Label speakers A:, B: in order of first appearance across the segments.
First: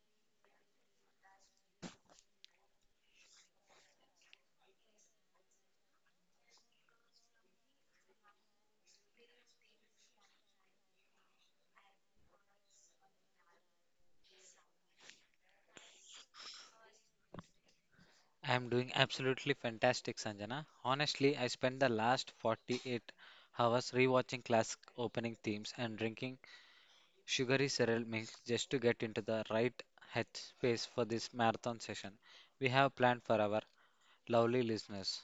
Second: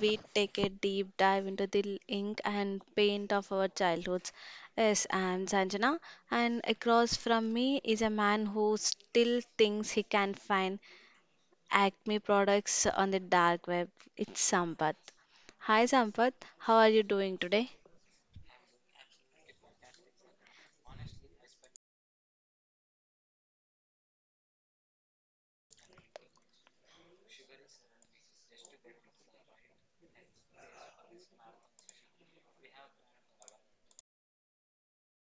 A: we take a deep dive into the ink and paint of our childhoods. Yes, I'm Sanjana, and across from me is a man who still thinks he can find Acme products on the dark web. It's Sampath. Hi Sampath, how are you doing today?
B: I'm doing absolutely fantastic, Sanjana. Honestly, I spent the last 48 hours rewatching classic opening themes and drinking sugary cereal milk just to get into the right headspace for this marathon session we have planned for our lovely listeners.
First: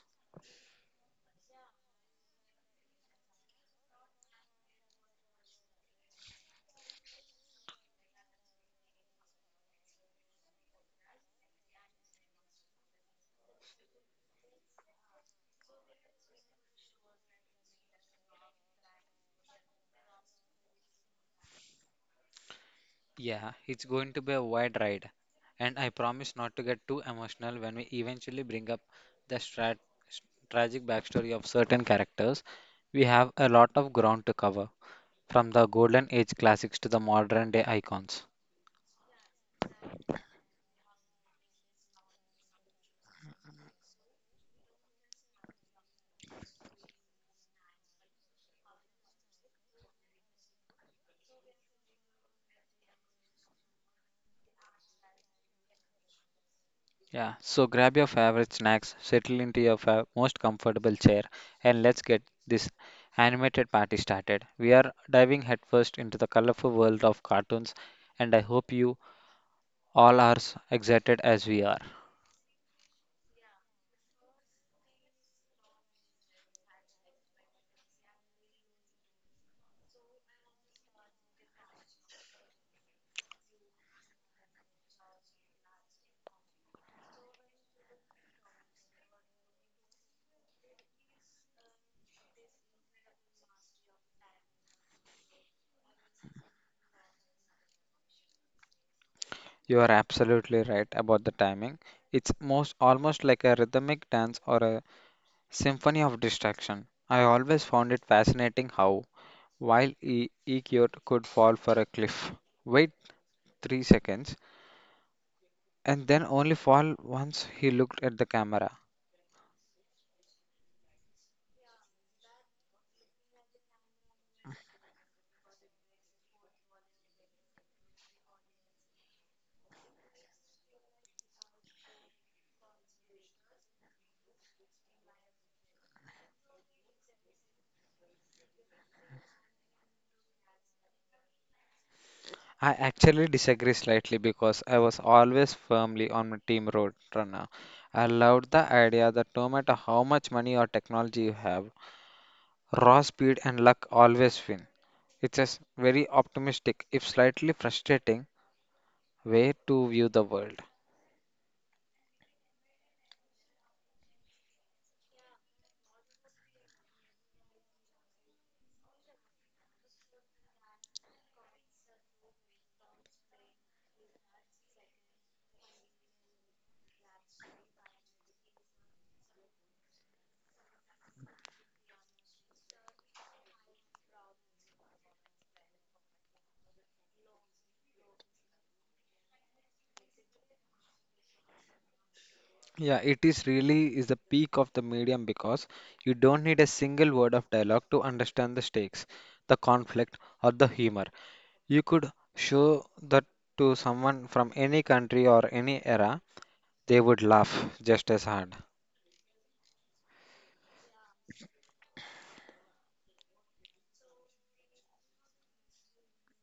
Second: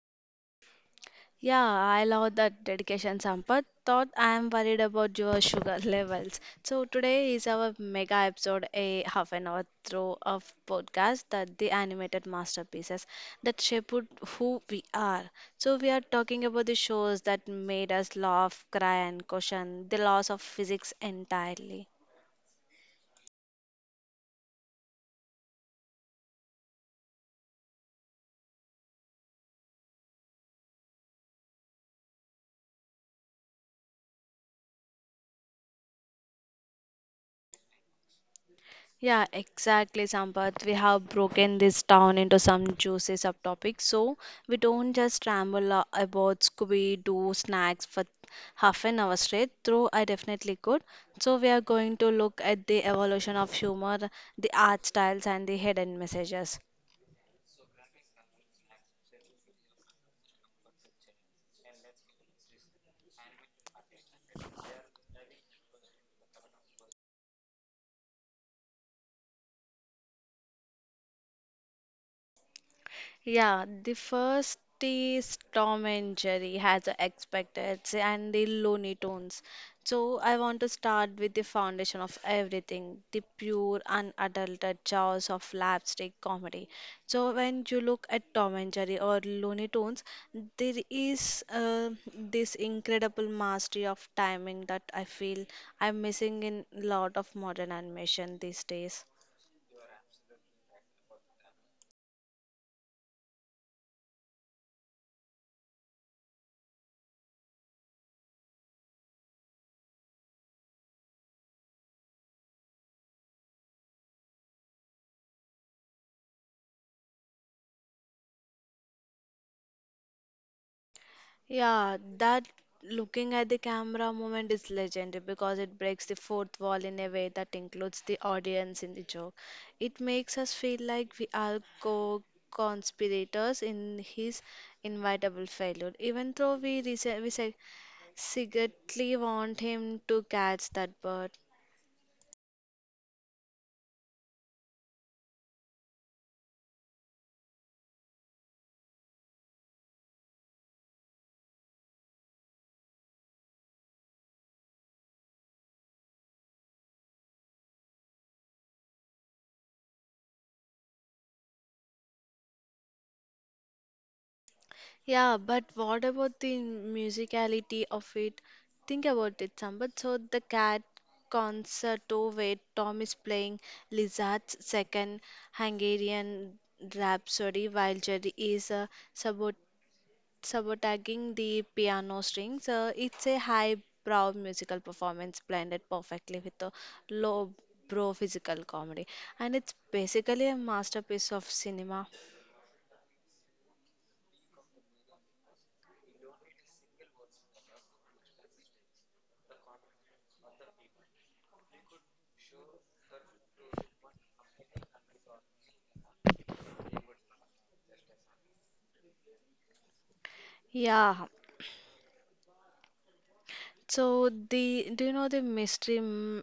A: Yeah, I love that dedication, Sampath. Thought I am worried about your sugar levels. So today is our mega episode, a half an hour through of podcast that the animated masterpieces that shaped who we are. So we are talking about the shows that made us laugh, cry, and question the laws of physics entirely.
B: Yeah, it's going to be a wide ride, and I promise not to get too emotional when we eventually bring up the tragic backstory of certain characters. We have a lot of ground to cover, from the golden age classics to the modern day icons.
A: Yeah, exactly, Sampath. We have broken this down into some juicy subtopics, so we don't just ramble about Scooby-Doo snacks for half an hour straight, though I definitely could. So we are going to look at the evolution of humor, the art styles, and the hidden messages.
B: Yeah, so grab your favorite snacks, settle into your most comfortable chair, and let's get this animated party started. We are diving headfirst into the colorful world of cartoons, and I hope you all are as excited as we are.
A: Yeah, the first is Tom and Jerry has expected and the Looney Tunes. So I want to start with the foundation of everything, the pure unadulterated jaws of slapstick comedy. So when you look at Tom and Jerry or Looney Tunes, there is this incredible mastery of timing that I feel I'm missing in a lot of modern animation these days.
B: You are absolutely right about the timing. It's most almost like a rhythmic dance or a symphony of distraction. I always found it fascinating how while Ikkyot could fall for a cliff, wait 3 seconds, and then only fall once he looked at the camera.
A: Yeah, that looking at the camera moment is legendary because it breaks the fourth wall in a way that includes the audience in the joke. It makes us feel like we are co-conspirators in his inevitable failure, even though we secretly want him to catch that bird.
B: I actually disagree slightly because I was always firmly on my team Roadrunner. I loved the idea that no matter how much money or technology you have, raw speed and luck always win. It's a very optimistic, if slightly frustrating, way to view the world.
A: Yeah, but what about the musicality of it? Think about it, Sampath. So the cat concerto where Tom is playing Lizard's second Hungarian Rhapsody while Jerry is sabot sabotaging the piano strings. It's a high-brow musical performance blended perfectly with a low-brow physical comedy, and it's basically a masterpiece of cinema.
B: Yeah, it is really is the peak of the medium because you don't need a single word of dialogue to understand the stakes, the conflict, or the humor. You could show that to someone from any country or any era, they would laugh just as hard.
A: Yeah, so the do you know the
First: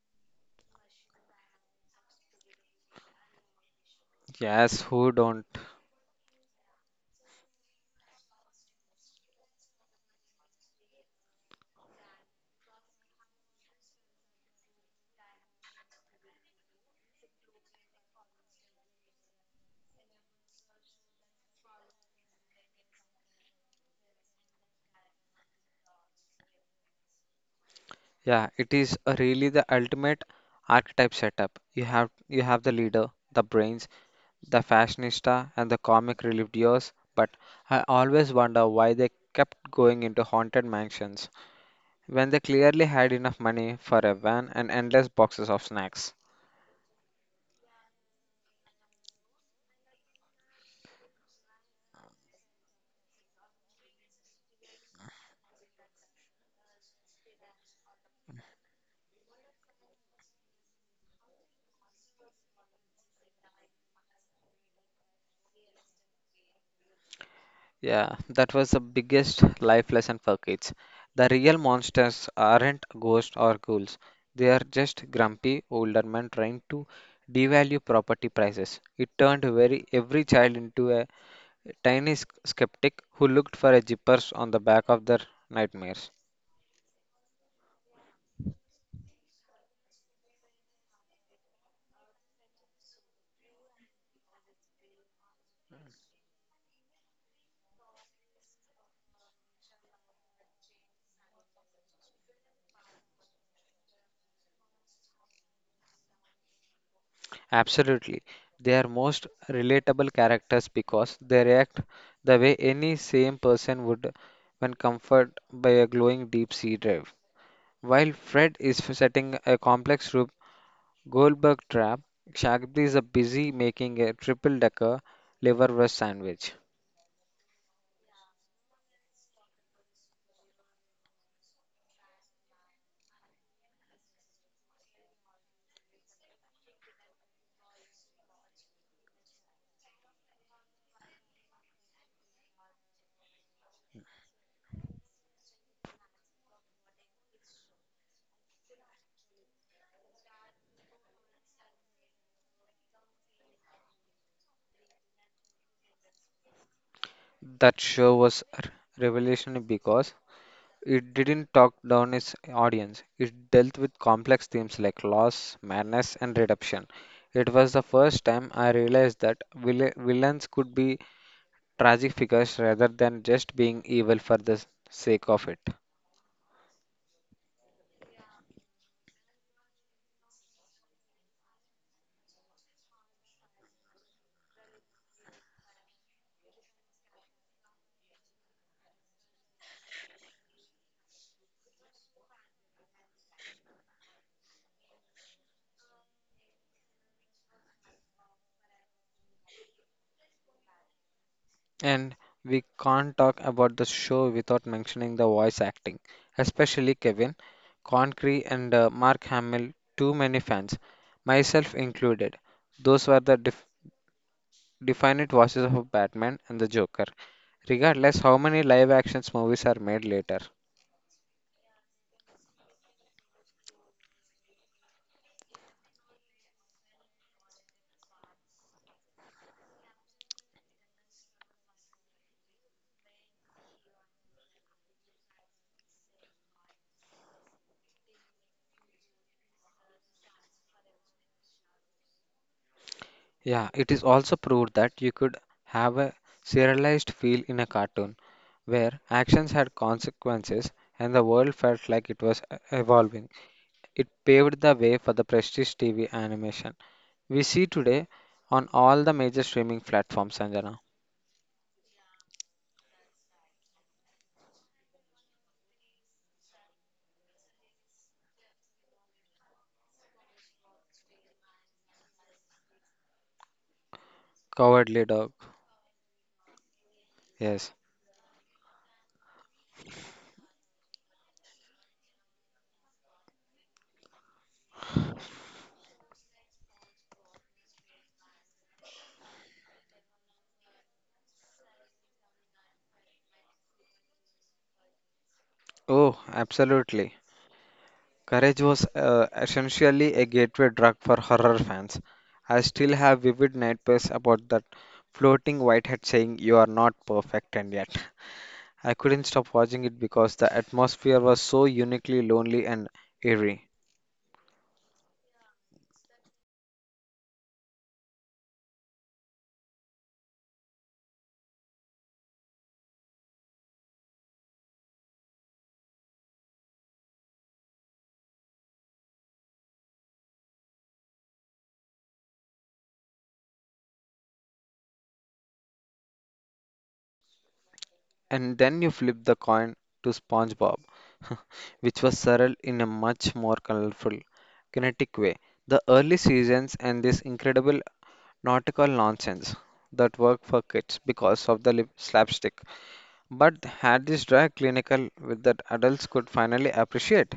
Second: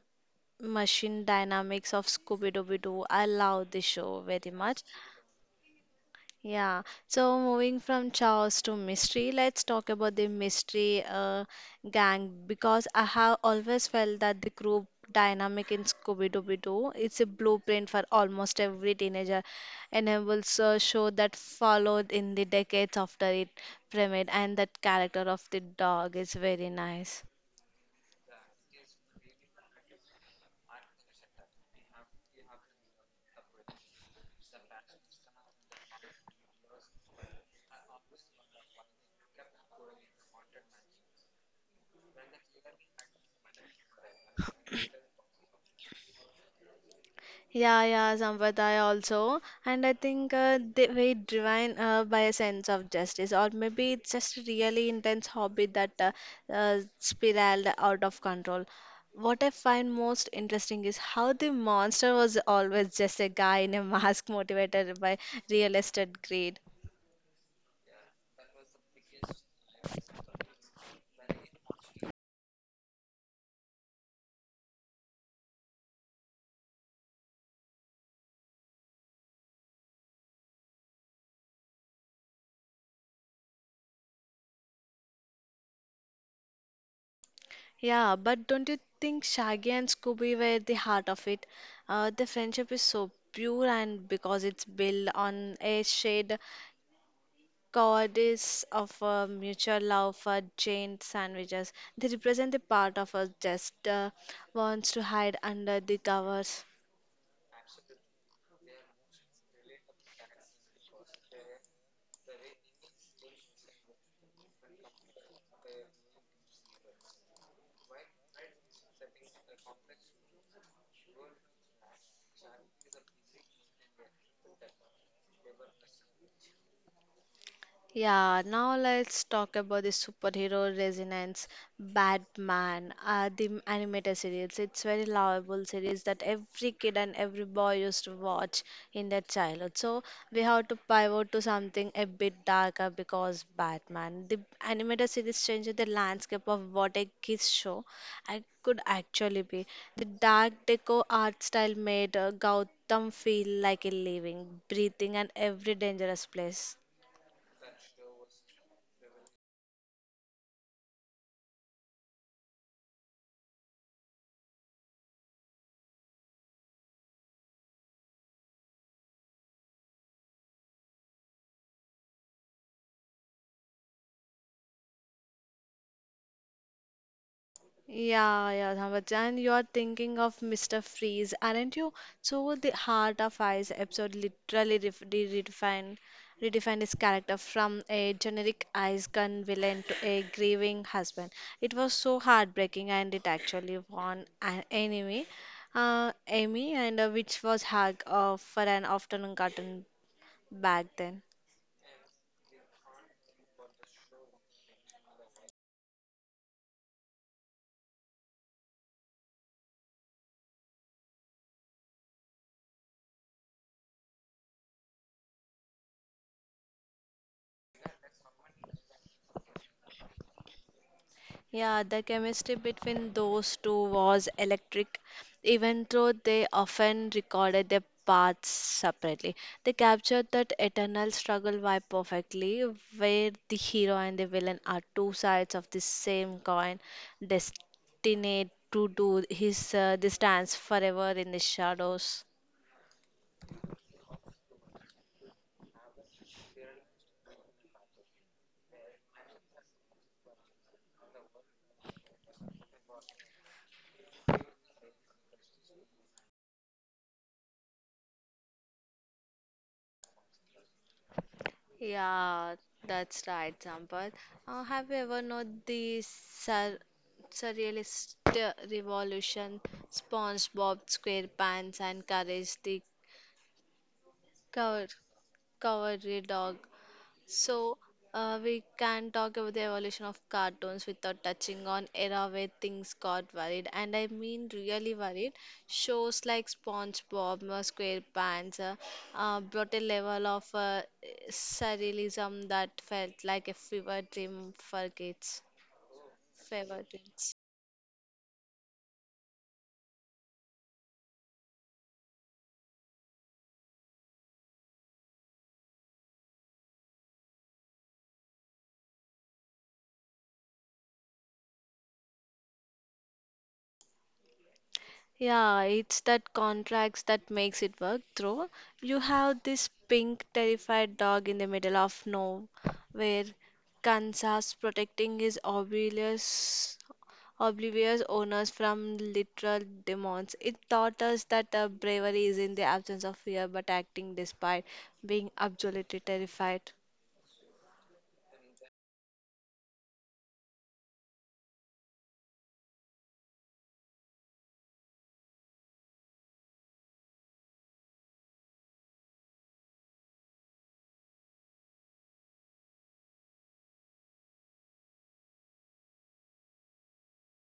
A: machine dynamics of Scooby-Dooby-Doo? I love this show very much.
B: Yes, who don't?
A: Yeah. So moving from chaos to mystery, let's talk about the mystery gang because I have always felt that the group dynamic in Scooby-Dooby-Doo it's a blueprint for almost every teenager enables a show that followed in the decades after it premiered, and that character of the dog is very nice.
B: Yeah, it is a really the ultimate archetype setup. You have the leader, the brains, the fashionista, and the comic relief duos. But I always wonder why they kept going into haunted mansions when they clearly had enough money for a van and endless boxes of snacks.
A: Yeah, yeah, Sampradaya also. And I think they were driven by a sense of justice, or maybe it's just a really intense hobby that spiraled out of control. What I find most interesting is how the monster was always just a guy in a mask motivated by real estate greed.
B: Yeah, that was the biggest life lesson for kids. The real monsters aren't ghosts or ghouls. They are just grumpy older men trying to devalue property prices. It turned very every child into a tiny skeptic who looked for a zippers on the back of their nightmares.
A: Yeah, but don't you think Shaggy and Scooby were the heart of it? The friendship is so pure and because it's built on a shared goddess of a mutual love for giant sandwiches. They represent the part of us just wants to hide under the covers.
B: Absolutely. They are most relatable characters because they react the way any same person would when comforted by a glowing deep sea drive. While Fred is setting a complex rope Goldberg trap, Shaggy is a busy making a triple decker liverwurst sandwich.
A: Yeah, now let's talk about the superhero resonance. Batman, the animated series. It's very lovable series that every kid and every boy used to watch in their childhood. So we have to pivot to something a bit darker because Batman, the animated series changed the landscape of what a kids show I could actually be. The dark deco art style made Gotham feel like a living, breathing, and every dangerous place.
B: That show was revolutionary because it didn't talk down its audience. It dealt with complex themes like loss, madness, and redemption. It was the first time I realized that villains could be tragic figures rather than just being evil for the sake of it.
A: Yeah, yeah, Dhamraj, and you're thinking of Mr. Freeze, aren't you? So the Heart of Ice episode literally redefined his character from a generic ice gun villain to a grieving husband. It was so heartbreaking, and it actually won an Emmy, and which was hug for an afternoon cartoon back then.
B: And we can't talk about the show without mentioning the voice acting, especially Kevin Concree and Mark Hamill, too many fans, myself included. Those were the definite voices of Batman and the Joker, regardless how many live actions movies are made later.
A: Yeah, the chemistry between those two was electric. Even though they often recorded their paths separately, they captured that eternal struggle vibe perfectly, where the hero and the villain are two sides of the same coin, destined to do his this dance forever in the shadows.
B: Yeah, it is also proved that you could have a serialized feel in a cartoon where actions had consequences and the world felt like it was evolving. It paved the way for the prestige TV animation we see today on all the major streaming platforms, Sanjana.
A: Yeah, that's right, Sampath. Have you ever known the surrealist revolution, SpongeBob SquarePants and Courage the Cow
B: Cowardly Dog.
A: Cowardly Dog?
B: Yes.
A: So, we can talk about the evolution of cartoons without touching on era where things got worried, and I mean really worried. Shows like SpongeBob, SquarePants brought a level of surrealism that felt like a fever dream for kids.
B: Oh,
A: Fever dream.
B: absolutely. Courage was essentially a gateway drug for horror fans. I still have vivid nightmares about that floating whitehead saying, "You are not perfect, and yet." I couldn't stop watching it because the atmosphere was so uniquely lonely and eerie.
A: Yeah, it's that contrast that makes it work through. You have this pink, terrified dog in the middle of nowhere, Kansas, protecting his oblivious owners from literal demons. It taught us that bravery is in the absence of fear, but acting despite being absolutely terrified.
B: And then you flip the coin to SpongeBob, which was surreal in a much more colorful, kinetic way. The early seasons and this incredible nautical nonsense that worked for kids because of the lip slapstick but had this dry clinical with that adults could finally appreciate?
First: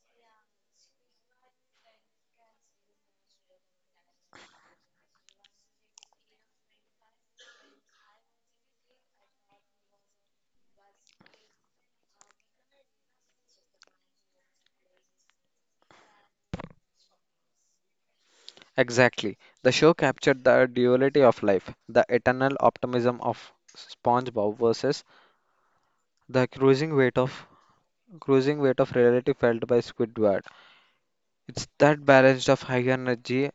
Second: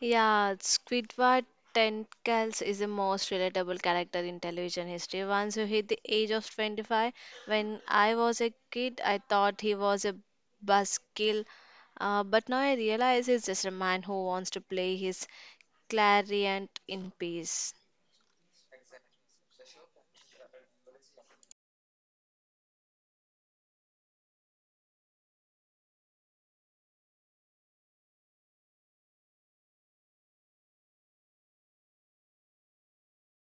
A: Yeah, Squidward Tentacles is the most relatable character in television history. Once you hit the age of 25, when I was a kid, I thought he was a buskill, but now I realize he's just a man who wants to play his clarinet in peace.
B: Exactly. The show captured the duality of life, the eternal optimism of SpongeBob versus the cruising weight of reality felt by Squidward. It's that balance of high energy,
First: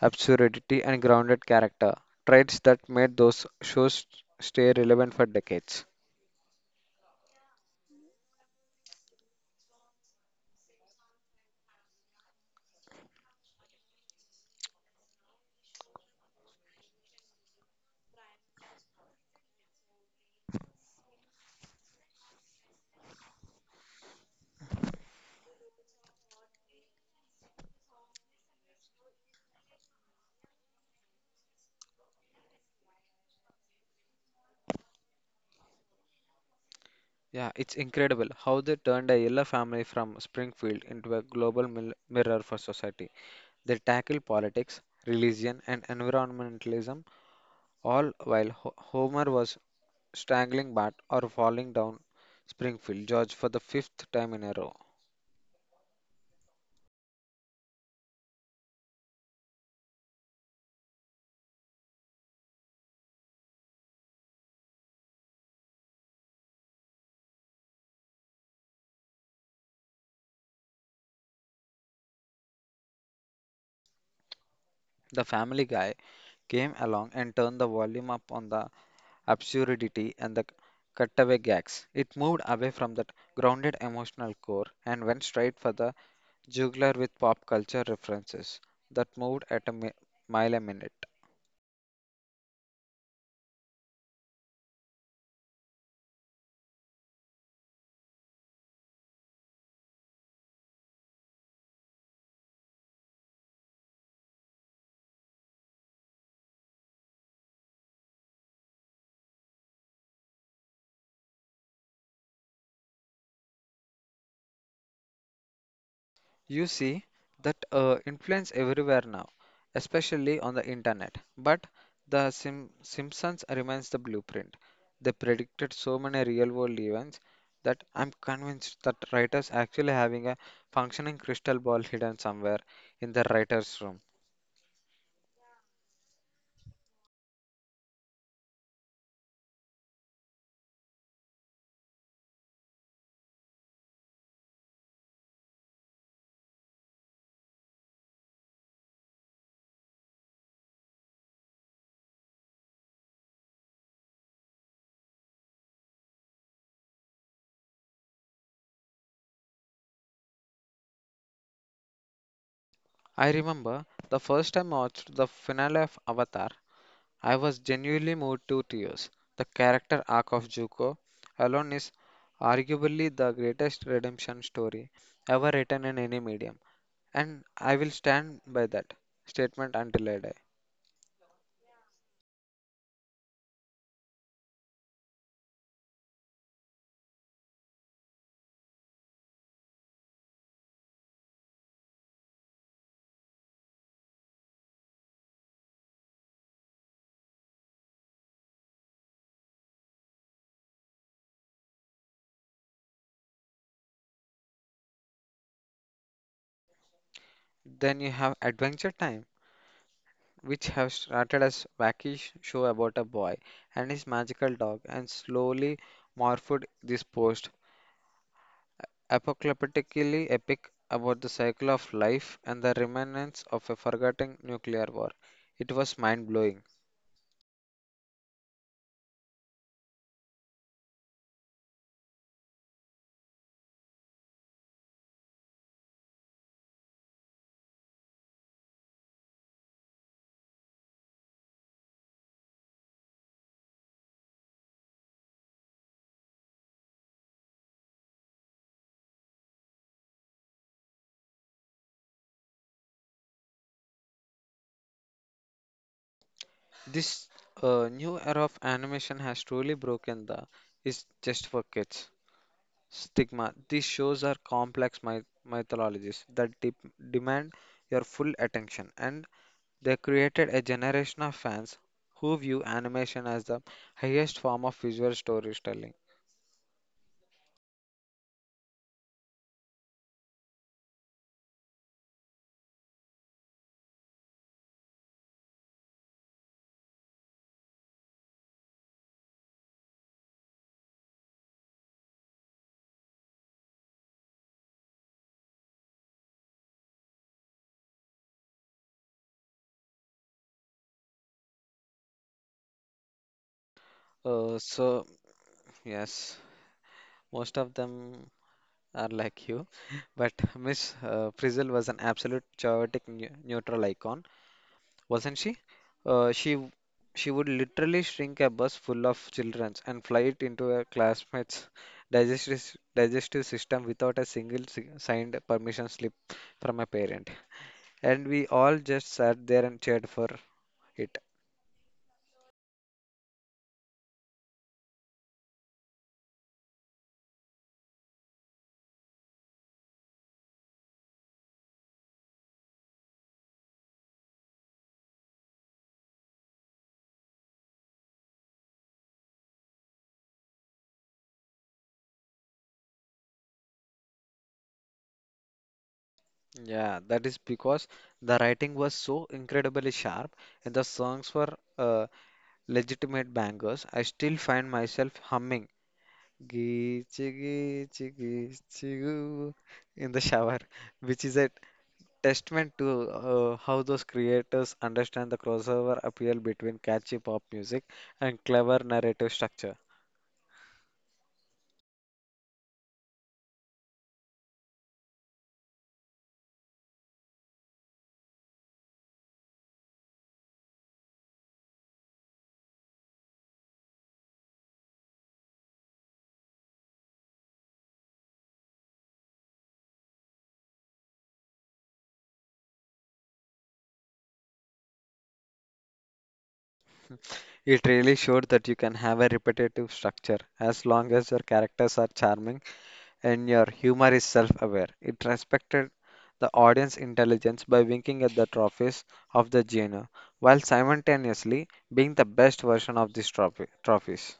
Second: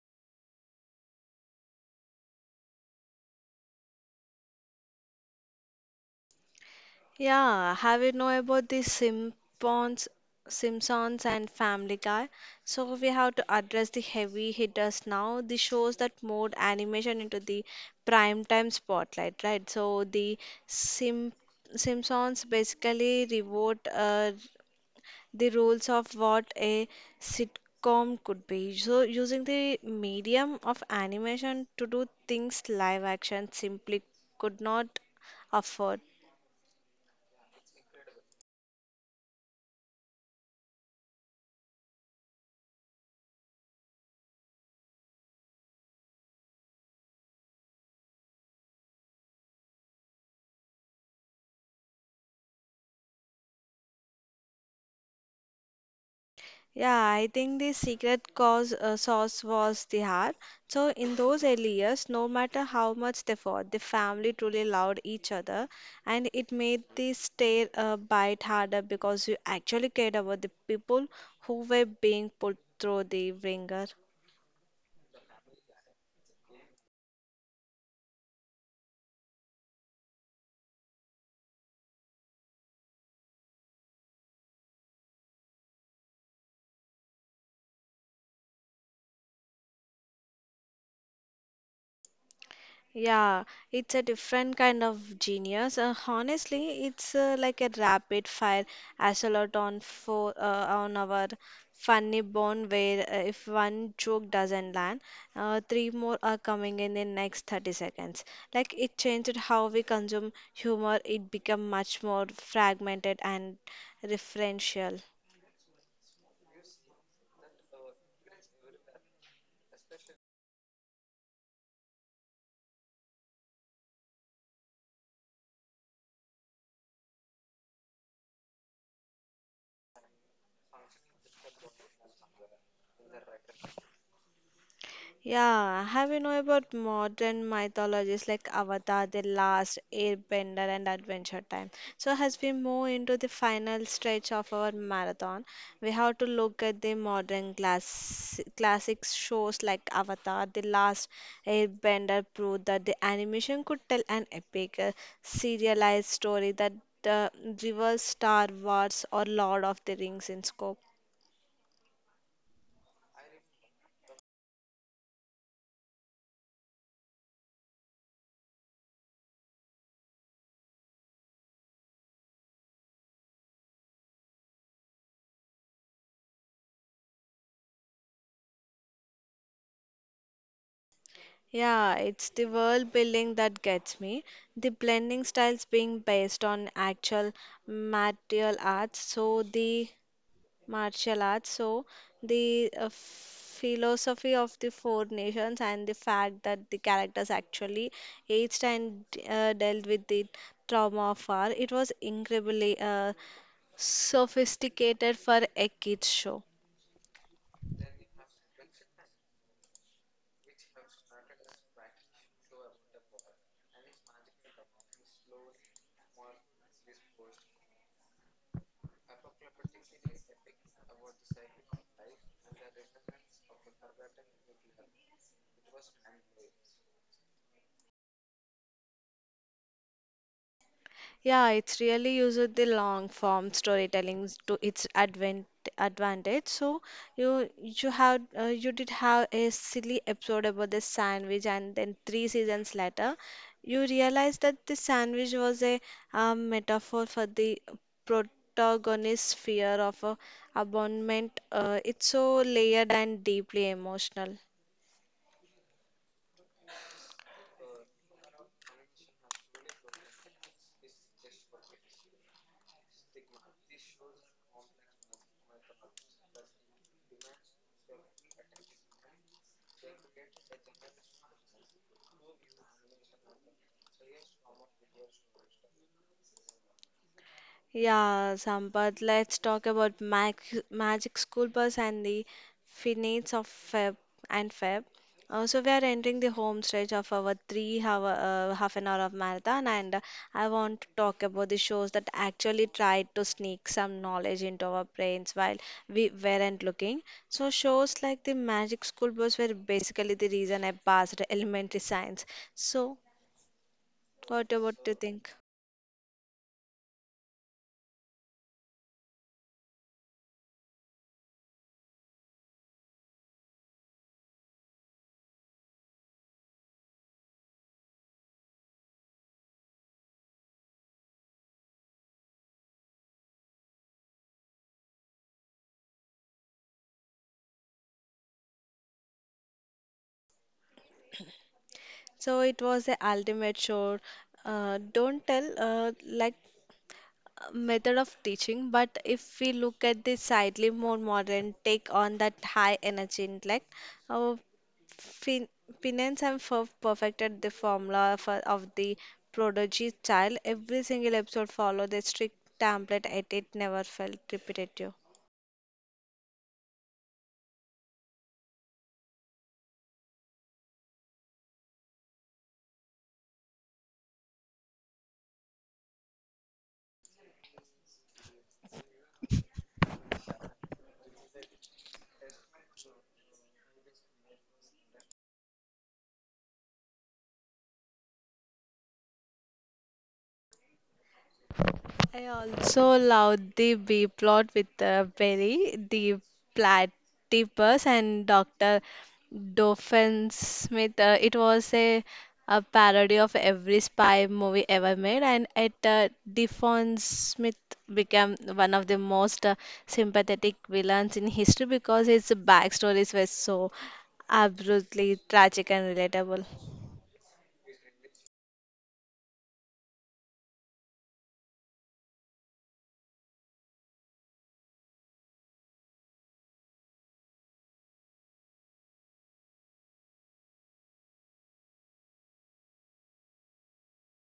B: absurdity, and grounded character traits that made those shows stay relevant for decades.
A: Yeah, have you know about the Simpsons, Simpsons and Family Guy? So we have to address the heavy hitters now, the shows that moved animation into the prime time spotlight, right? So the Sim Simpsons basically rewrote the rules of what a sitcom could be. So using the medium of animation to do things live action simply could not afford.
B: Yeah, it's incredible how they turned a yellow family from Springfield into a global mirror for society. They tackle politics, religion, and environmentalism, all while Homer was strangling Bart or falling down Springfield George for the fifth time in a row.
A: Yeah, I think the secret cause sauce was the heart. So in those early years, no matter how much they fought, the family truly loved each other, and it made the stay bite harder because you actually cared about the people who were being put through the ringer.
B: The family guy came along and turned the volume up on the absurdity and the cutaway gags. It moved away from that grounded emotional core and went straight for the juggler with pop culture references that moved at a mile a minute.
A: Yeah, it's a different kind of genius. Honestly, it's like a rapid fire assault on our funny bone where if one joke doesn't land, three more are coming in the next 30 seconds. Like it changed how we consume humor. It became much more fragmented and referential.
B: You see that influence everywhere now, especially on the internet. But the Simpsons remains the blueprint. They predicted so many real-world events that I'm convinced that writers actually having a functioning crystal ball hidden somewhere in the writer's room.
A: Yeah, have you know about modern mythologies like Avatar, The Last Airbender, and Adventure Time? So, as we move into the final stretch of our marathon, we have to look at the modern classic shows like Avatar, The Last Airbender prove that the animation could tell an epic, serialized story that uh, reverse Star Wars or Lord of the Rings in scope.
B: I remember the first time I watched the finale of Avatar. I was genuinely moved to tears. The character arc of Zuko alone is arguably the greatest redemption story ever written in any medium, and I will stand by that statement until I die.
A: Yeah, it's the world building that gets me. The blending styles being based on actual martial arts, so the martial arts, so the philosophy of the four nations, and the fact that the characters actually aged and dealt with the trauma of war. It was incredibly sophisticated for a kids show.
B: Then you have Adventure Time, which have started as wacky show about a boy and his magical dog, and slowly morphed this post apocalyptically epic about the cycle of life and the remnants of a forgotten nuclear war. It was mind blowing.
A: Yeah, it's really used the long form storytelling to its advent advantage. So you had you did have a silly episode about the sandwich, and then three seasons later, you realize that the sandwich was a metaphor for the protagonist's fear of a abandonment. It's so layered and deeply emotional.
B: This new era of animation has truly broken the "is just for kids" stigma. These shows are complex mythologies that demand your full attention, and they created a generation of fans who view animation as the highest form of visual storytelling.
A: Yeah, Sampath, let's talk about Magic School Bus and the finales of Feb and Feb. So we are entering the home stretch of our 3 hour, half an hour of marathon, and I want to talk about the shows that actually tried to sneak some knowledge into our brains while we weren't looking. So shows like the Magic School Bus were basically the reason I passed elementary science. So what
B: Uh,
A: about you
B: so
A: think?
B: yes, most of them are like you. But Miss Frizzle was an absolute chaotic neutral icon, wasn't she? Uh, she w- she would literally shrink a bus full of children and fly it into a classmate's digestive system without a single signed permission slip from a parent. And we all just sat there and cheered for it.
A: So it was the ultimate show. Don't tell like method of teaching, but if we look at the slightly more modern take on that high energy intellect, uh, fin Pinance and Ferb perfected the formula of the prodigy child. Every single episode followed a strict template, and it never felt repetitive.
B: Yeah, that is because the writing was so incredibly sharp and the songs were legitimate bangers. I still find myself humming Geechu, geechu, geechu in the shower, which is a testament to how those creators understand the crossover appeal between catchy pop music and clever narrative structure.
A: I also loved the B plot with Berry, the platypus, and Dr. Doofenshmirtz. It was a parody of every spy movie ever made, and it Doofenshmirtz became one of the most sympathetic villains in history because his backstories were so absolutely tragic and relatable.
B: It really showed that you can have a repetitive structure as long as your characters are charming and your humor is self aware. It respected the audience intelligence by winking at the trophies of the genre while simultaneously being the best version of these trophies.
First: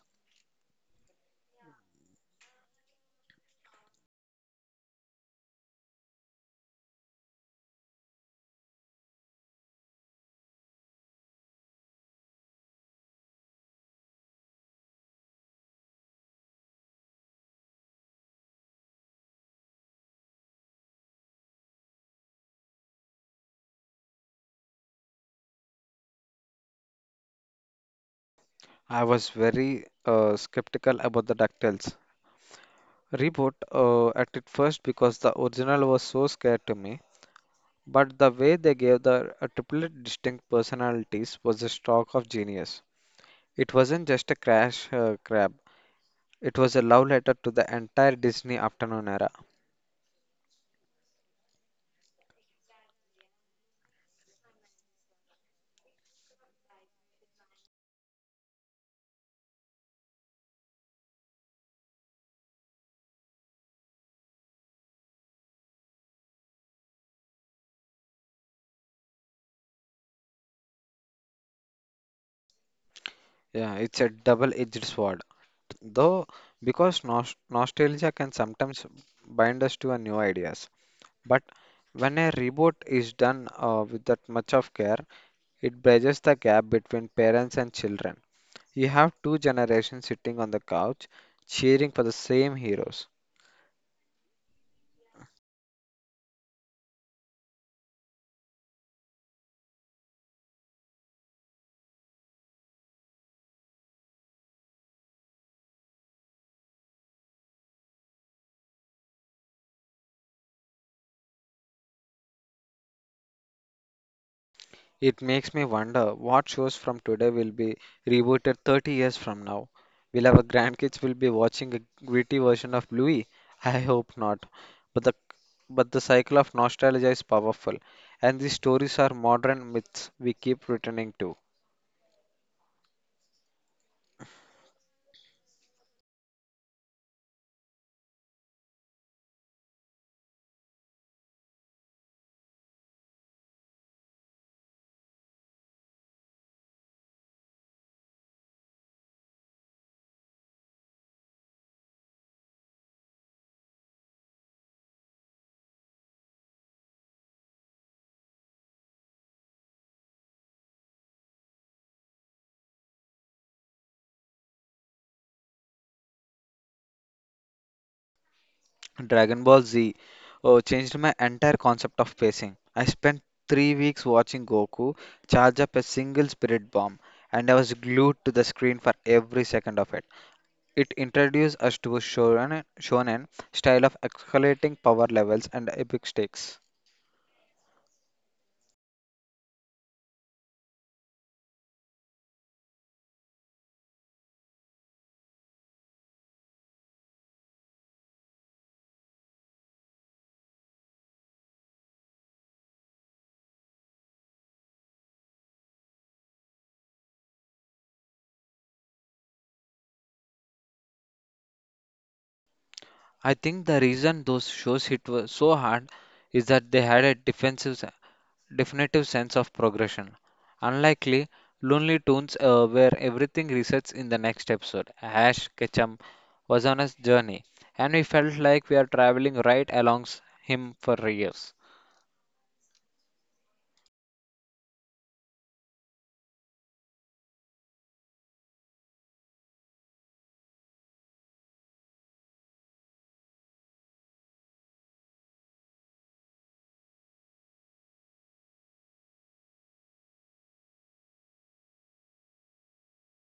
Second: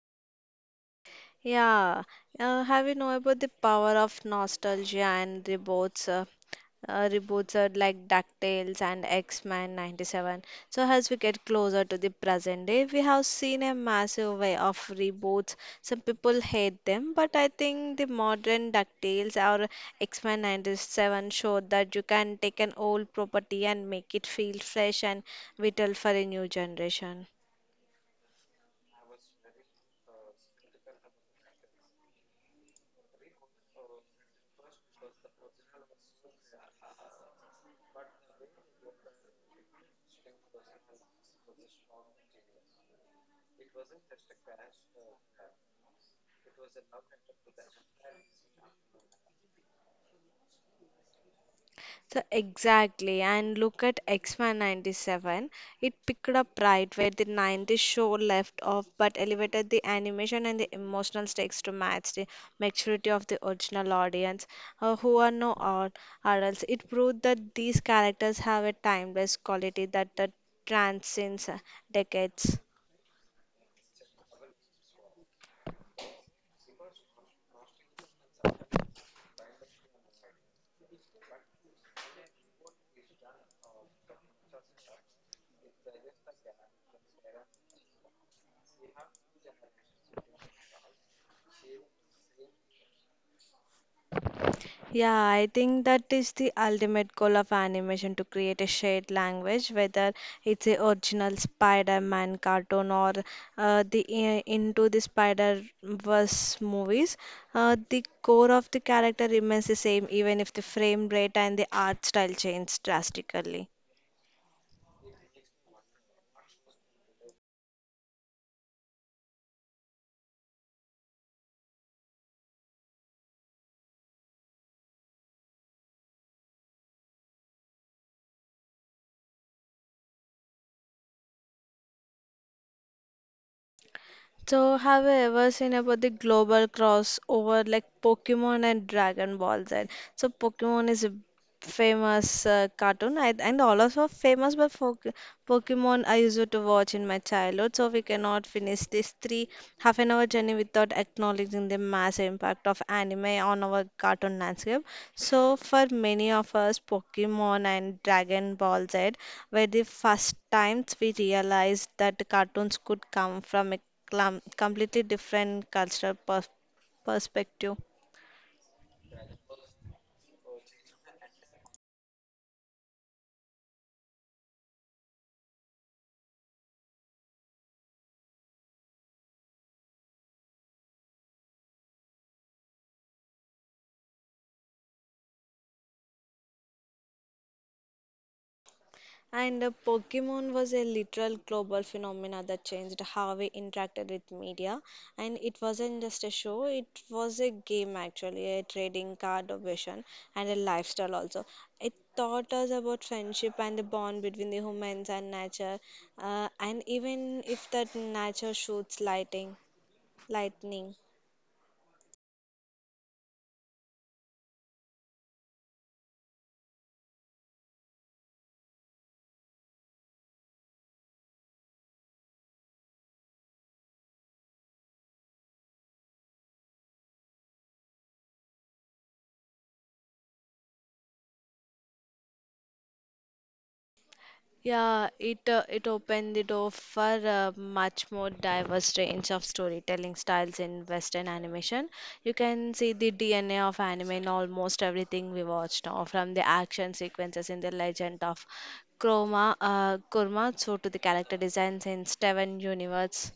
A: Yeah, have you know about the power of nostalgia and reboots? Reboots are like DuckTales and X-Men 97. So as we get closer to the present day, we have seen a massive way of reboots. Some people hate them, but I think the modern DuckTales or X-Men 97 show that you can take an old property and make it feel fresh and vital for a new generation.
B: I was very skeptical about the DuckTales reboot at it first because the original was so scared to me, but the way they gave the triplet distinct personalities was a stroke of genius. It wasn't just a crash grab; it was a love letter to the entire Disney afternoon era.
A: So exactly, and look at X-Men 97. It picked up right where the 90s show left off, but elevated the animation and the emotional stakes to match the maturity of the original audience, who are no ad- adults. It proved that these characters have a timeless quality that transcends decades.
B: Yeah, it's a double-edged sword. Though, because nos nostalgia can sometimes bind us to our new ideas, but when a reboot is done with that much of care, it bridges the gap between parents and children. You have two generations sitting on the couch, cheering for the same heroes.
A: Yeah, I think that is the ultimate goal of animation to create a shared language, whether it's the original Spider-Man cartoon or Into the Spider-Verse movies. The core of the character remains the same, even if the frame rate and the art style change drastically.
B: It makes me wonder what shows from today will be rebooted 30 years from now. Will our grandkids will be watching a gritty version of Bluey? I hope not. But the But the cycle of nostalgia is powerful, and these stories are modern myths we keep returning to.
A: So, have you ever seen about the global crossover like Pokemon and Dragon Ball Z? So, Pokemon is famous cartoon I, and all of are famous but for Pokemon I used to watch in my childhood, so we cannot finish this three half an hour journey without acknowledging the massive impact of anime on our cartoon landscape. So for many of us, Pokemon and Dragon Ball Z were the first times we realized that the cartoons could come from a completely different cultural perspective.
B: Dragon Ball Z oh, changed my entire concept of pacing. I spent 3 weeks watching Goku charge up a single spirit bomb, and I was glued to the screen for every second of it. It introduced us to a shonen style of escalating power levels and epic stakes.
A: And Pokemon was a literal global phenomena that changed how we interacted with media. And it wasn't just a show, it was a game actually, a trading card version, and a lifestyle also. It taught us about friendship and the bond between the humans and nature, and even if that nature shoots lightning.
B: I think the reason those shows hit were so hard is that they had a defensive definitive sense of progression. Unlikely, Lonely Tunes, where everything resets in the next episode. Ash Ketchum was on his journey, and we felt like we are traveling right along him for years.
A: Yeah, it opened the door for a much more diverse range of storytelling styles in Western animation. You can see the DNA of anime in almost everything we watch now, from the action sequences in The Legend of Kurma, so to the character designs in Steven Universe.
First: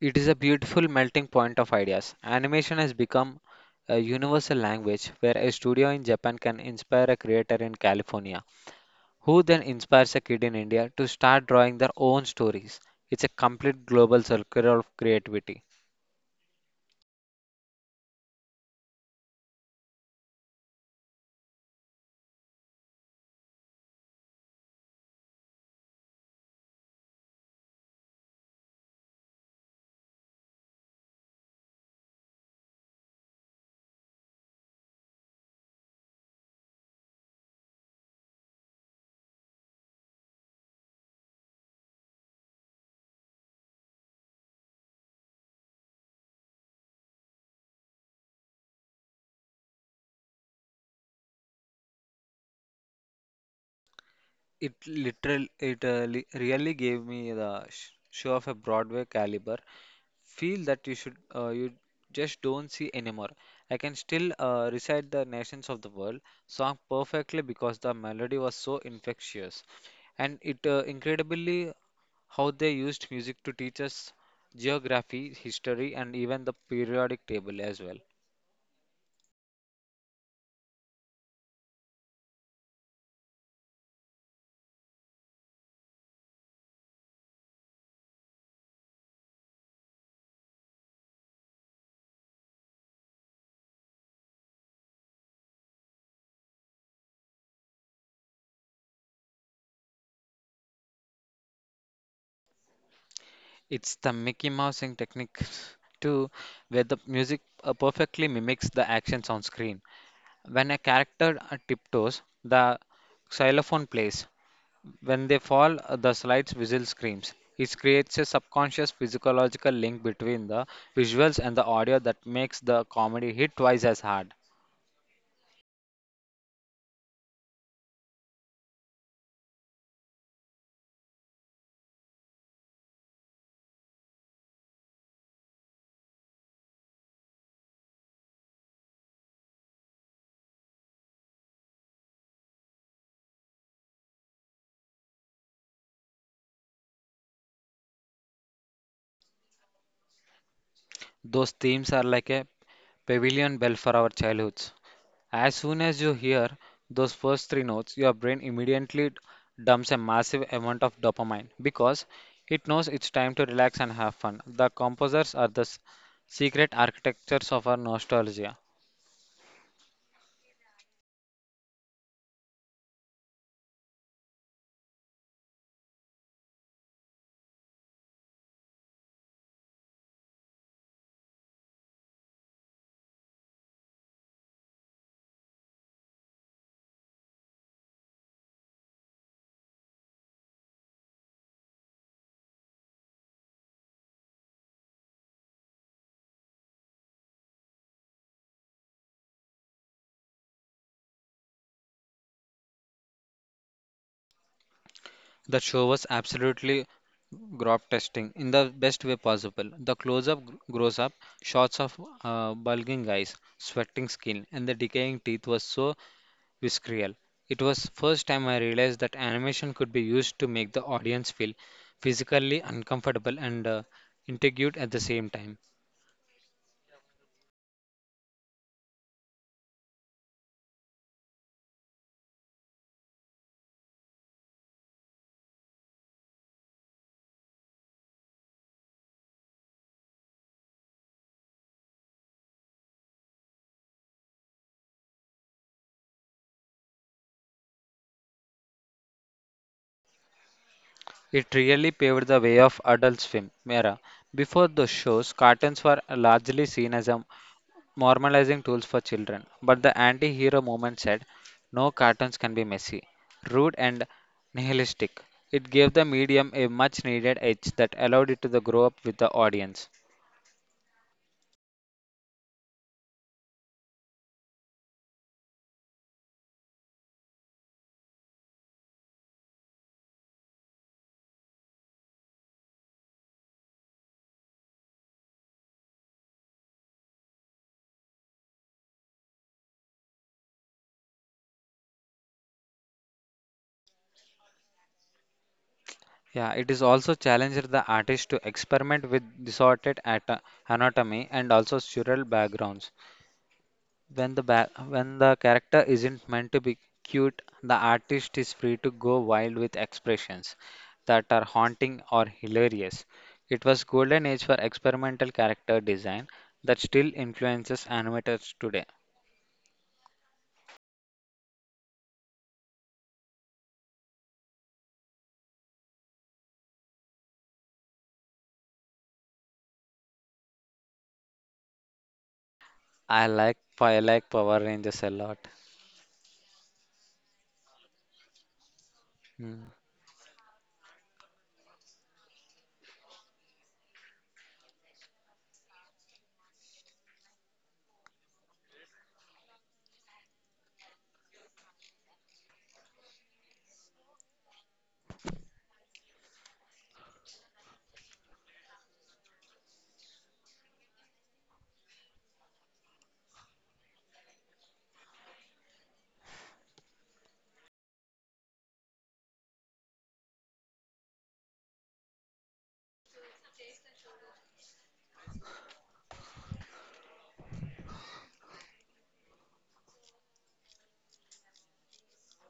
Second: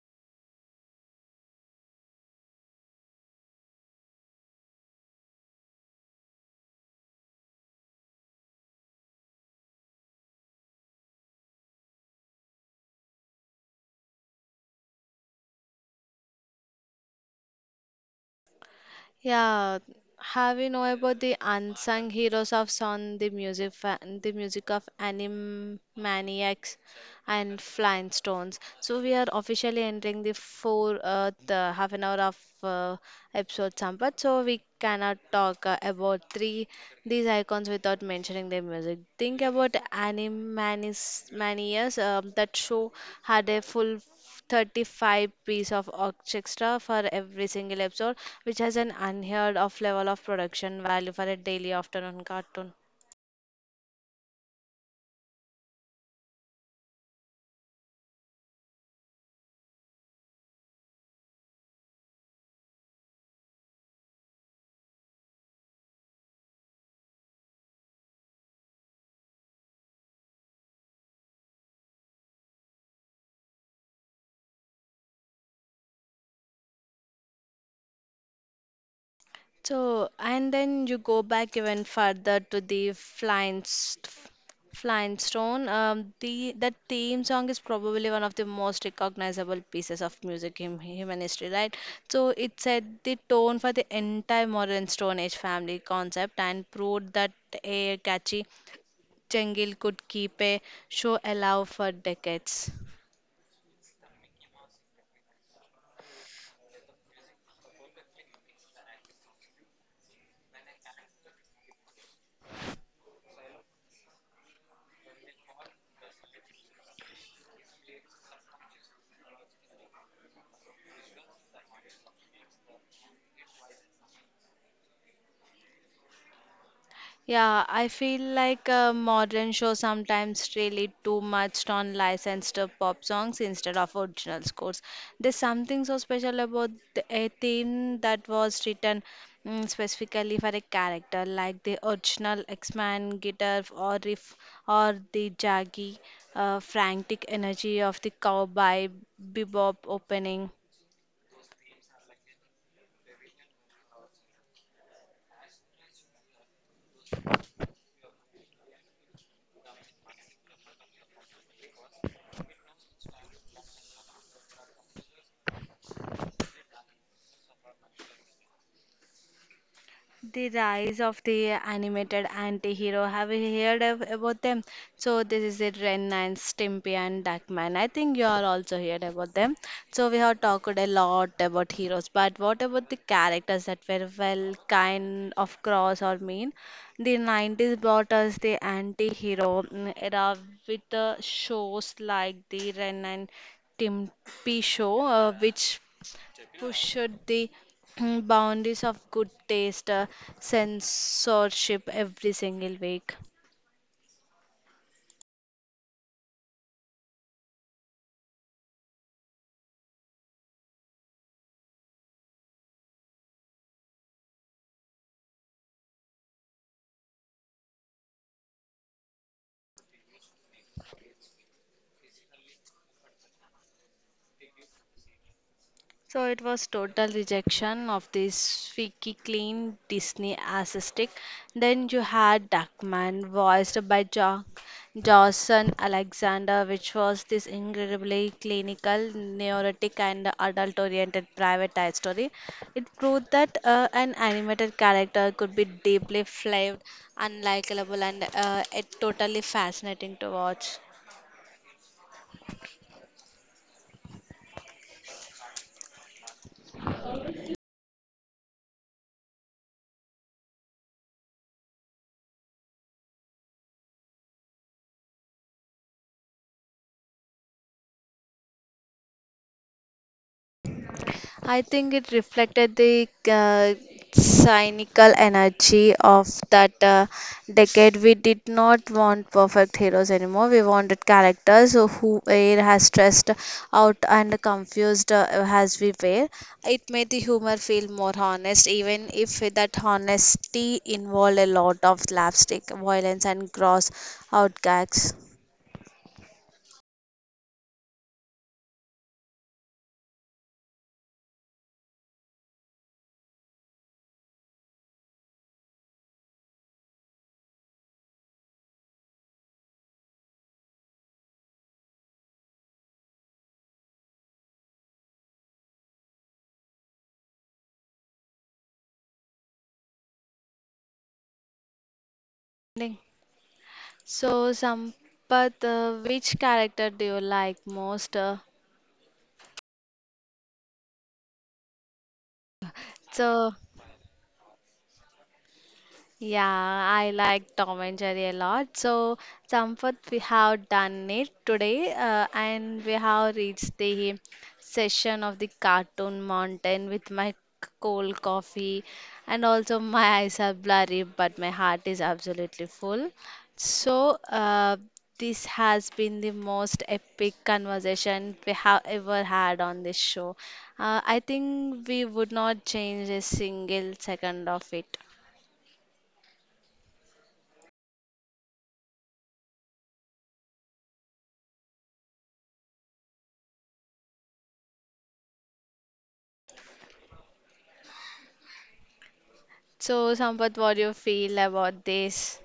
B: It is a beautiful melting point of ideas. Animation has become a universal language where a studio in Japan can inspire a creator in California, who then inspires a kid in India to start drawing their own stories. It's a complete global circle of creativity.
A: Yeah, have you know about the unsung heroes of song, the music, the music of Animaniacs and Flying Stones? So we are officially entering the the half an hour of episode Sampat. So we cannot talk about three these icons without mentioning their music. Think about Animaniacs. Manias, that show had a full 35 piece of orchestra for every single episode, which has an unheard of level of production value for a daily afternoon cartoon.
B: It literally, it li- Really gave me the show of a Broadway caliber feel that you should, you just don't see anymore. I can still recite the Nations of the World song perfectly because the melody was so infectious, and it incredibly how they used music to teach us geography, history, and even the periodic table as well.
A: So, and then you go back even further to the Flying Stone. The That theme song is probably one of the most recognizable pieces of music in human history, right? So it set the tone for the entire modern Stone Age family concept and proved that a catchy Jengil could keep a show alive for decades.
B: It's the Mickey Mousing technique too, where the music perfectly mimics the actions on screen. When a character tiptoes, the xylophone plays. When they fall, the slide's whistle screams. It creates a subconscious physiological link between the visuals and the audio that makes the comedy hit twice as hard.
A: Yeah, I feel like modern shows sometimes really too much on licensed pop songs instead of original scores. There's something so special about a theme that was written specifically for a character, like the original X-Man guitar or riff, or the jaggy, frantic energy of the cowboy bebop opening.
B: Those themes are like a pavilion bell for our childhoods. As soon as you hear those first three notes, your brain immediately dumps a massive amount of dopamine because it knows it's time to relax and have fun. The composers are the secret architectures of our nostalgia.
A: The rise of the animated anti-hero. Have you heard of, about them? So this is it, Ren and Stimpy and Duckman. I think you all also heard about them. So we have talked a lot about heroes, but what about the characters that were well kind of cross or mean? The 90s brought us the anti-hero era with the shows like the Ren and Stimpy show, which pushed the boundaries of good taste, censorship every single week.
B: The show was absolutely growth testing in the best way possible. The close up grows up, shots of bulging eyes, sweating skin, and the decaying teeth was so visceral. It was first time I realized that animation could be used to make the audience feel physically uncomfortable and intrigued at the same time.
A: So it was total rejection of this squeaky clean Disney aesthetic. Then you had Duckman, voiced by Jason Alexander, which was this incredibly clinical, neurotic, and adult-oriented private eye story. It proved that an animated character could be deeply flawed, unlikable, and it totally fascinating to watch.
B: It really paved the way of adult swim era. Before those shows, cartoons were largely seen as a normalizing tools for children. But the anti-hero movement said, no cartoons can be messy, rude and nihilistic. It gave the medium a much needed edge that allowed it to the grow up with the audience.
A: I think it reflected the cynical energy of that decade. We did not want perfect heroes anymore. We wanted characters who were as stressed out and confused as we were. It made the humor feel more honest, even if that honesty involved a lot of slapstick, violence, and gross out gags.
B: Yeah, it is also challenged the artist to experiment with distorted anatomy and also surreal backgrounds. When the character isn't meant to be cute, the artist is free to go wild with expressions that are haunting or hilarious. It was golden age for experimental character design that still influences animators today.
A: Ending. So, Sampath, which character do you like most?
B: I
A: So,
B: like I like Power Rangers a lot.
A: Yeah, I like Tom and Jerry a lot. So,
B: Hmm.
A: Sampath, we have done it today, and we have reached the session of the cartoon mountain with my cold coffee, and also my eyes are blurry, but my heart is absolutely full. So, this has been the most epic conversation we have ever had on this show. I think we would not change a single second of it. So, Sampath, what do you feel about this?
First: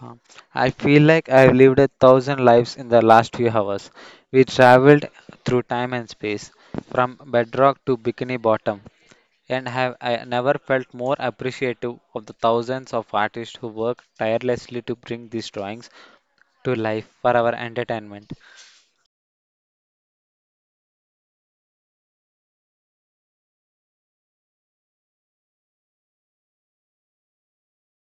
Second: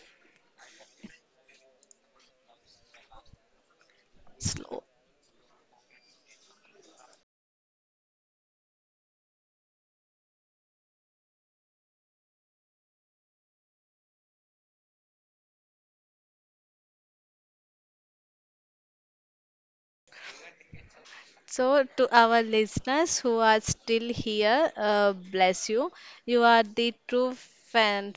B: Uh, I feel like I've lived a 1,000 lives in the last few hours. We
A: Slow.
B: traveled through time and space, from bedrock to bikini bottom, and have I never felt more appreciative of the 1,000s of artists who work tirelessly to bring these drawings to life for our entertainment.
A: So, to our listeners who are still here, bless you. You are the true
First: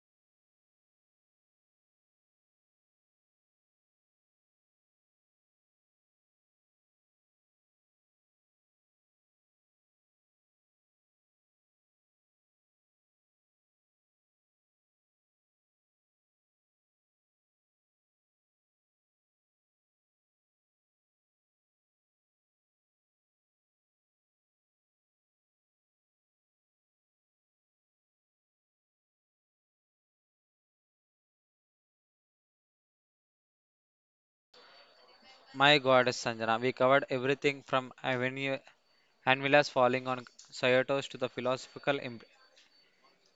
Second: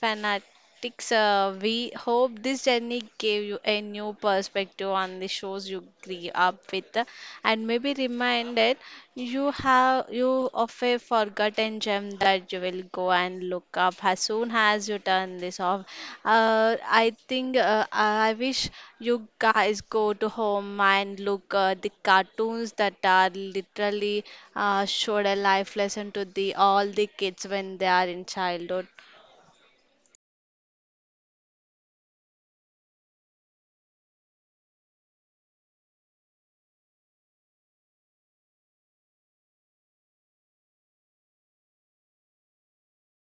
A: Fanatics, we hope this journey gave you a new perspective on the shows you grew up with, and maybe reminded you of a forgotten gem that you will go and look up as soon as you turn this off. I wish you guys go to home and look the cartoons that are literally showed a life lesson to the all the kids when they are in childhood.
B: My goddess Sanjana, we covered everything from Avenue Anvila's falling on Kyoto's to the philosophical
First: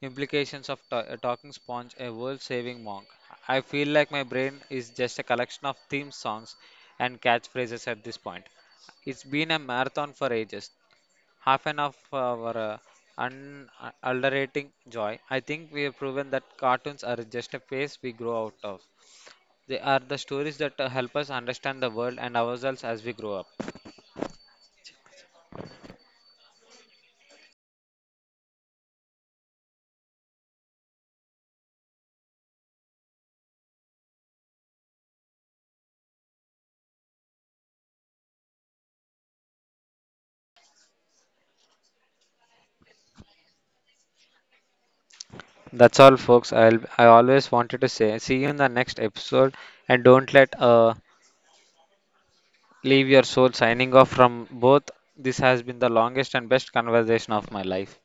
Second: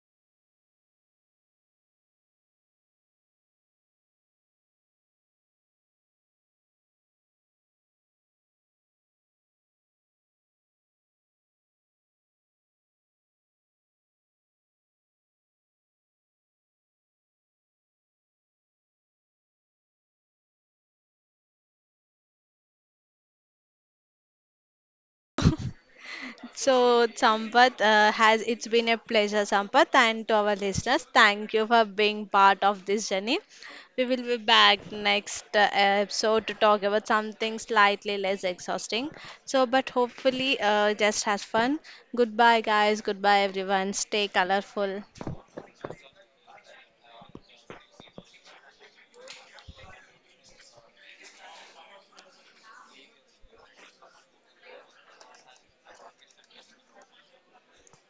B: implications of a Talking Sponge, a world saving monk. I feel like my brain is just a collection of theme songs and catchphrases at this point. It's been a marathon for ages, half an hour for our unalterating joy. I think we have proven that cartoons are just a phase we grow out of. They are the stories that help us understand the world and ourselves as we grow up.
A: So, Sampath, has it's been a pleasure, Sampath, and to our listeners, thank you for being part of this journey. We will be back next episode to talk about something slightly less exhausting. So, but hopefully, just has fun. Goodbye, guys. Goodbye, everyone. Stay colorful.
B: That's all, folks. I always wanted to say, see you in the next episode, and don't let leave your soul signing off from both. This has been the longest and best conversation of my life.